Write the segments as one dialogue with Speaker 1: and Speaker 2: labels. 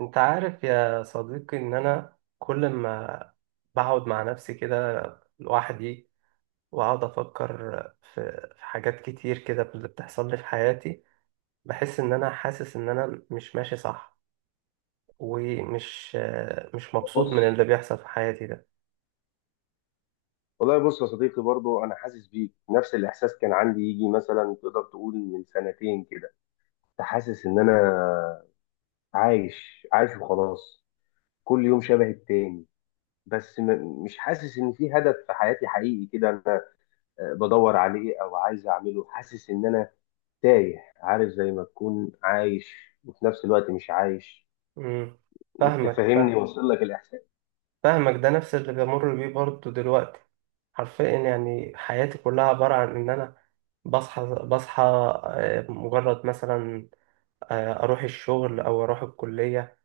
Speaker 1: انت عارف يا صديقي ان انا كل ما بقعد مع نفسي كده، لوحدي، واقعد افكر في حاجات كتير كده اللي بتحصل لي في حياتي. بحس ان انا حاسس ان انا مش ماشي صح. ومش مش مبسوط من
Speaker 2: بص،
Speaker 1: اللي بيحصل في حياتي ده.
Speaker 2: والله، بص يا صديقي، برضو انا حاسس بيك. نفس الاحساس كان عندي يجي مثلا تقدر تقول من سنتين كده. كنت حاسس ان انا عايش عايش وخلاص، كل يوم شبه التاني. بس مش حاسس ان في هدف في حياتي حقيقي كده. انا بدور عليه او عايز اعمله. حاسس ان انا تايه، عارف؟ زي ما تكون عايش وفي نفس الوقت مش عايش.
Speaker 1: امم
Speaker 2: انت
Speaker 1: فاهمك،
Speaker 2: فاهمني؟
Speaker 1: فاهم.
Speaker 2: وصل لك الاحساس؟
Speaker 1: فاهمك، ده نفس اللي بمر بيه برضه دلوقتي. حرفيا يعني حياتي كلها عبارة عن ان انا بصحى، مجرد مثلا، اروح الشغل او اروح الكليه،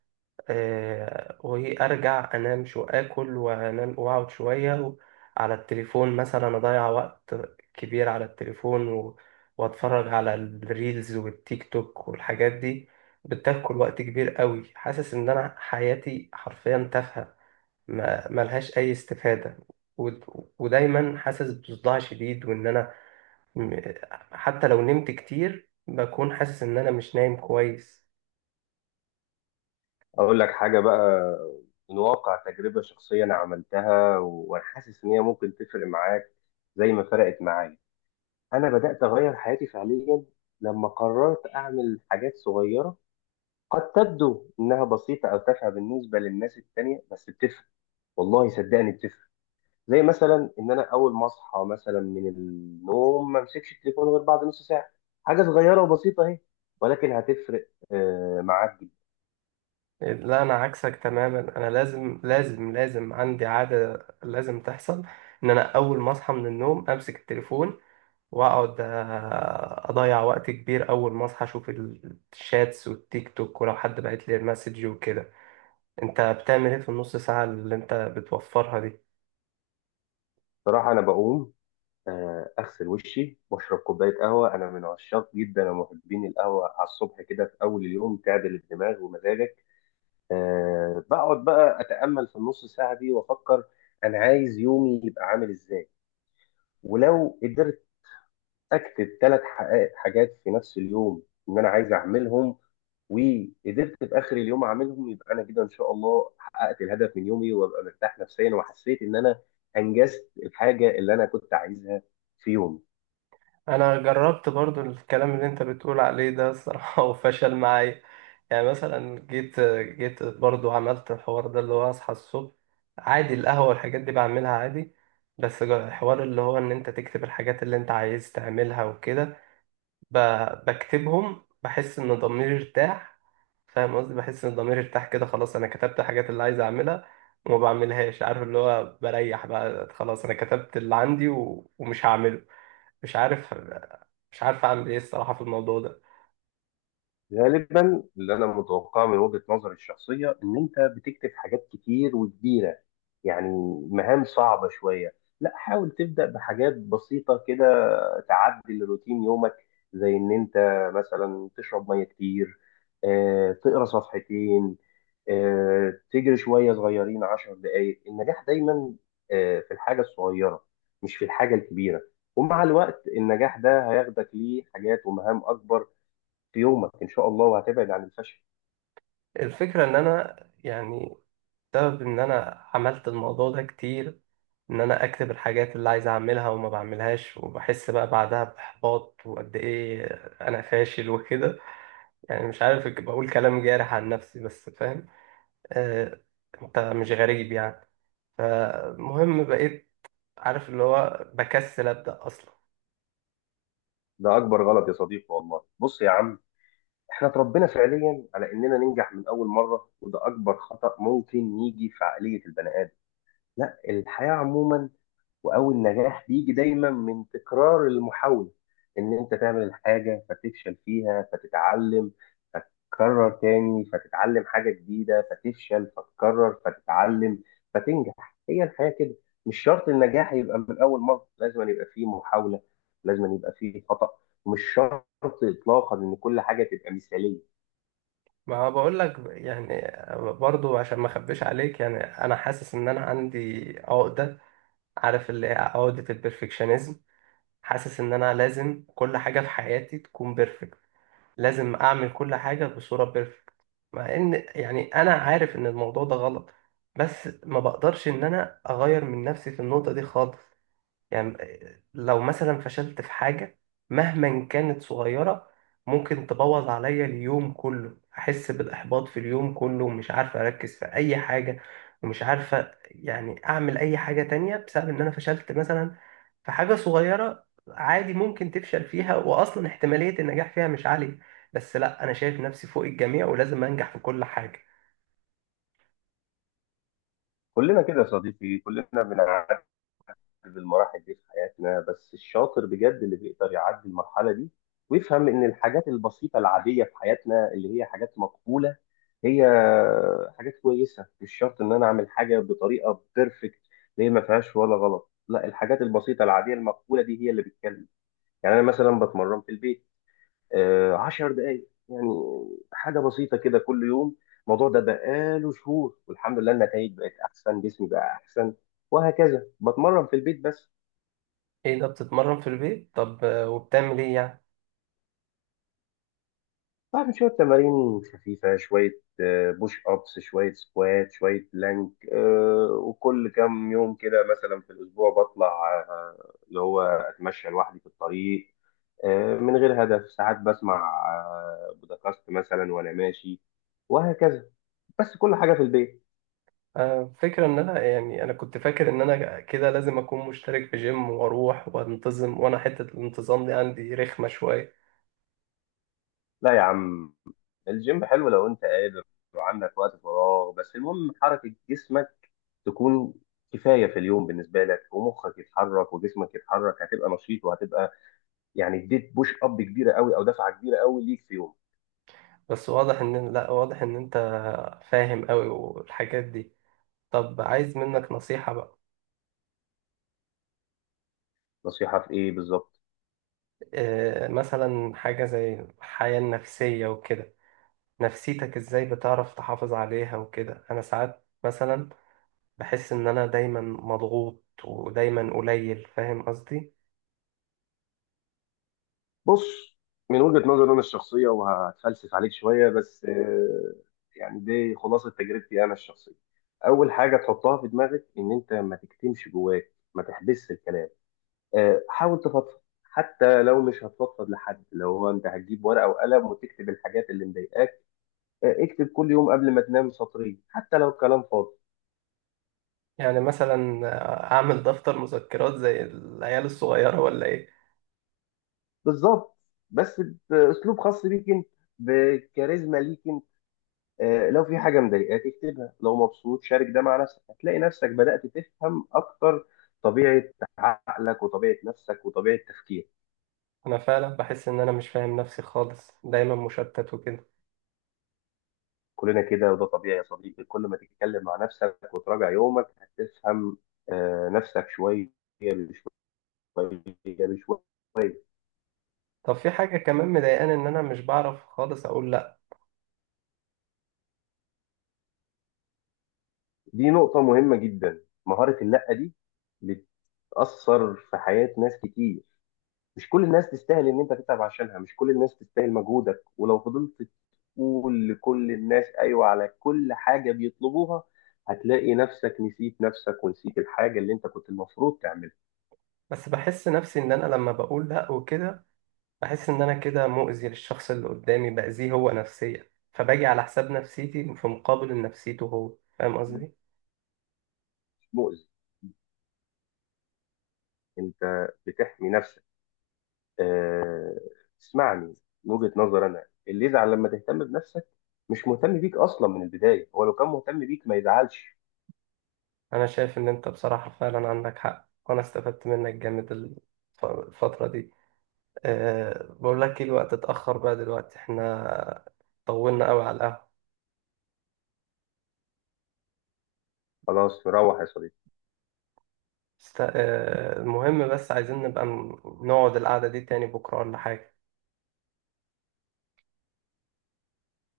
Speaker 1: وارجع انام. شو اكل وانام واقعد شويه على التليفون، مثلا اضيع وقت كبير على التليفون واتفرج على الريلز والتيك توك والحاجات دي. بتاكل وقت كبير قوي. حاسس ان انا حياتي حرفيا تافهه، ما ملهاش اي استفاده. و... ودايما حاسس بصداع شديد، وان انا م- حتى لو نمت كتير بكون حاسس ان انا مش نايم كويس.
Speaker 2: اقول لك حاجه بقى. من واقع تجربه شخصيه انا عملتها وانا حاسس ان هي ممكن تفرق معاك زي ما فرقت معايا. انا بدات اغير حياتي فعليا لما قررت اعمل حاجات صغيره، قد تبدو انها بسيطه او تافهه بالنسبه للناس التانية، بس بتفرق. والله صدقني بتفرق. زي مثلا ان انا اول ما اصحى مثلا من النوم ما امسكش التليفون غير بعد نص ساعه. حاجه صغيره وبسيطه اهي، ولكن هتفرق معاك.
Speaker 1: لا، انا عكسك تماما. انا لازم عندي عاده لازم تحصل، ان انا اول ما اصحى من النوم امسك التليفون. واقعد اضيع وقت كبير. اول ما اصحى اشوف الشاتس والتيك توك، ولو حد بعت لي مسج وكده. انت بتعمل ايه في النص ساعه اللي انت بتوفرها دي؟
Speaker 2: بصراحه انا بقوم اغسل وشي واشرب كوبايه قهوه. انا من عشاق جدا ومحبين القهوه على الصبح كده في اول اليوم، تعدل الدماغ ومزاجك. بقعد بقى اتامل في النص ساعه دي وافكر انا عايز يومي يبقى عامل ازاي. ولو قدرت اكتب 3 حاجات في نفس اليوم ان انا عايز اعملهم، وقدرت في اخر اليوم اعملهم، يبقى انا كده ان شاء الله حققت الهدف من يومي وابقى مرتاح نفسيا وحسيت ان انا انجزت الحاجه اللي انا كنت عايزها في يومي.
Speaker 1: انا جربت برضو الكلام اللي انت بتقول عليه ده الصراحة وفشل معايا. يعني مثلا جيت برضو عملت الحوار ده اللي هو اصحى الصبح عادي، القهوة والحاجات دي بعملها عادي. بس الحوار اللي هو ان انت تكتب الحاجات اللي انت عايز تعملها وكده، بكتبهم بحس ان ضميري ارتاح. فاهم قصدي؟ بحس ان ضميري ارتاح كده، خلاص انا كتبت الحاجات اللي عايز اعملها، وما بعملهاش. عارف اللي هو بريح بقى، خلاص انا كتبت اللي عندي ومش هعمله. مش عارف. مش عارف اعمل ايه الصراحه في الموضوع ده.
Speaker 2: غالبا اللي انا متوقعه من وجهة نظري الشخصيه ان انت بتكتب حاجات كتير وكبيره، يعني مهام صعبه شويه. لا، حاول تبدا بحاجات بسيطه كده، تعدل روتين يومك. زي ان انت مثلا تشرب ميه كتير، تقرا صفحتين، تجري شويه صغيرين 10 دقائق. النجاح دايما في الحاجه الصغيره مش في الحاجه الكبيره. ومع الوقت النجاح ده هياخدك ليه حاجات ومهام اكبر في يومك ان شاء الله، وهتبعد عن الفشل.
Speaker 1: الفكره ان انا يعني بسبب ان انا عملت الموضوع ده كتير، ان انا اكتب الحاجات اللي عايز اعملها وما بعملهاش، وبحس بقى بعدها باحباط وقد ايه انا فاشل وكده. يعني مش عارف، بقول كلام جارح عن نفسي بس فاهم. آه. انت مش غريب يعني. فالمهم بقيت، عارف اللي هو، بكسل ابدا اصلا.
Speaker 2: ده اكبر غلط يا صديقي، والله. بص يا عم، احنا اتربينا فعليا على اننا ننجح من اول مره، وده اكبر خطأ ممكن يجي في عقليه البني ادم، لا الحياه عموما. واول نجاح بيجي دايما من تكرار المحاوله، ان انت تعمل الحاجه فتفشل فيها فتتعلم، فتكرر تاني فتتعلم حاجه جديده، فتفشل فتكرر فتتعلم فتنجح. هي الحياه كده، مش شرط النجاح يبقى من اول مره. لازم يبقى فيه محاوله، لازم يبقى فيه خطا، مش شرط اطلاقا ان كل حاجه تبقى مثاليه.
Speaker 1: ما بقول لك يعني، برضو عشان ما اخبيش عليك، يعني انا حاسس ان انا عندي عقدة. عارف اللي هي عقدة البرفكشنزم. حاسس ان انا لازم كل حاجة في حياتي تكون بيرفكت، لازم اعمل كل حاجة بصورة بيرفكت. مع ان يعني انا عارف ان الموضوع ده غلط، بس ما بقدرش ان انا اغير من نفسي في النقطة دي خالص. يعني لو مثلا فشلت في حاجة مهما كانت صغيرة، ممكن تبوظ عليا اليوم كله. احس بالاحباط في اليوم كله ومش عارفة اركز في اي حاجة، ومش عارفة يعني اعمل اي حاجة تانية بسبب ان انا فشلت مثلا. فحاجة صغيرة عادي ممكن تفشل فيها وأصلا احتمالية النجاح فيها مش عالية، بس لا، أنا شايف نفسي فوق الجميع ولازم أنجح في كل حاجة.
Speaker 2: كلنا كده يا صديقي، كلنا في المراحل دي في حياتنا، بس الشاطر بجد اللي بيقدر يعدي المرحلة دي ويفهم إن الحاجات البسيطة العادية في حياتنا اللي هي حاجات مقبولة، هي حاجات كويسة. مش شرط إن أنا أعمل حاجة بطريقة بيرفكت اللي هي ما فيهاش ولا غلط، لا الحاجات البسيطة العادية المقبولة دي هي اللي بتكلم. يعني أنا مثلا بتمرن في البيت 10 دقايق يعني، حاجة بسيطة كده كل يوم. الموضوع ده بقاله شهور والحمد لله النتائج بقت أحسن، جسمي بقى أحسن. وهكذا، بتمرن في البيت بس.
Speaker 1: إيه ده، بتتمرن في البيت؟ طب وبتعمل إيه يعني؟
Speaker 2: بعمل شوية تمارين خفيفة، شوية بوش أبس، شوية سكوات، شوية بلانك. وكل كام يوم كده مثلا في الأسبوع بطلع اللي هو أتمشى لوحدي في الطريق من غير هدف. ساعات بسمع بودكاست مثلا وأنا ماشي. وهكذا، بس كل حاجة في البيت.
Speaker 1: فكرة إن أنا، يعني أنا كنت فاكر إن أنا كده لازم أكون مشترك في جيم وأروح وأنتظم، وأنا حتة الانتظام دي عندي رخمة شوية.
Speaker 2: لا يا عم، الجيم حلو لو أنت قادر وعندك وقت فراغ، بس المهم حركة جسمك تكون كفاية في اليوم بالنسبة لك. ومخك يتحرك وجسمك يتحرك، هتبقى نشيط، وهتبقى يعني اديت بوش اب كبيره قوي او دفعه كبيره قوي ليك في يوم.
Speaker 1: بس واضح إن، لأ، واضح إن أنت فاهم أوي والحاجات دي. طب عايز منك نصيحة بقى.
Speaker 2: نصيحه في ايه بالظبط؟
Speaker 1: مثلا حاجة زي الحياة النفسية وكده، نفسيتك ازاي بتعرف تحافظ عليها وكده؟ انا ساعات مثلا بحس ان انا دايما مضغوط ودايما قليل، فاهم قصدي؟
Speaker 2: بص، من وجهه نظري انا الشخصيه، وهتفلسف عليك شويه بس يعني دي خلاصه تجربتي انا الشخصيه. اول حاجه تحطها في دماغك ان انت ما تكتمش جواك، ما تحبسش الكلام. حاول تفضفض. حتى لو مش هتفضفض لحد، لو هو انت هتجيب ورقه وقلم وتكتب الحاجات اللي مضايقاك. اكتب كل يوم قبل ما تنام سطرين، حتى لو كلام فاضي.
Speaker 1: يعني مثلا اعمل دفتر مذكرات زي العيال الصغيرة ولا ايه؟
Speaker 2: بالظبط، بس باسلوب خاص بيك انت، بكاريزما ليك انت. لو في حاجه مضايقاك اكتبها، لو مبسوط شارك ده مع نفسك. هتلاقي نفسك بدات تفهم اكتر طبيعه عقلك وطبيعه نفسك وطبيعه تفكيرك.
Speaker 1: انا فعلا بحس ان انا مش فاهم نفسي خالص، دايما مشتت وكده.
Speaker 2: كلنا كده، وده طبيعي يا صديقي. كل ما تتكلم مع نفسك وتراجع يومك هتفهم نفسك شويه بشويه بشويه.
Speaker 1: طب في حاجة كمان مضايقاني، ان انا مش بعرف خالص اقول لا.
Speaker 2: دي نقطه مهمه جدا، مهاره اللأ دي بتأثر في حياة ناس كتير. مش كل الناس تستاهل ان انت تتعب عشانها، مش كل الناس تستاهل مجهودك. ولو فضلت تقول لكل الناس ايوه على كل حاجة بيطلبوها، هتلاقي نفسك نسيت نفسك ونسيت الحاجة اللي انت كنت المفروض تعملها.
Speaker 1: بس بحس نفسي ان انا لما بقول لا وكده، بحس ان انا كده مؤذي للشخص اللي قدامي، باذيه هو نفسيا، فباجي على حساب نفسيتي في مقابل نفسيته هو، فاهم قصدي؟
Speaker 2: مش مؤذي، انت بتحمي نفسك. آه، اسمعني، من وجهة نظر انا، اللي يزعل لما تهتم بنفسك مش مهتم بيك اصلا من البداية. هو لو كان مهتم بيك ما يزعلش.
Speaker 1: انا شايف ان انت بصراحه فعلا عندك حق، وانا استفدت منك جامد الفتره دي. أه، بقول لك ايه، الوقت اتاخر بقى دلوقتي، احنا طولنا قوي على القهوه.
Speaker 2: خلاص، نروح يا صديقي.
Speaker 1: أه، المهم، بس عايزين نبقى نقعد القعده دي تاني بكره ولا حاجه؟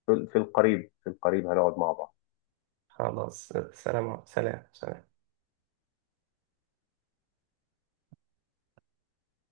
Speaker 2: في القريب، في القريب هنقعد مع بعض.
Speaker 1: خلاص، سلام سلام سلام.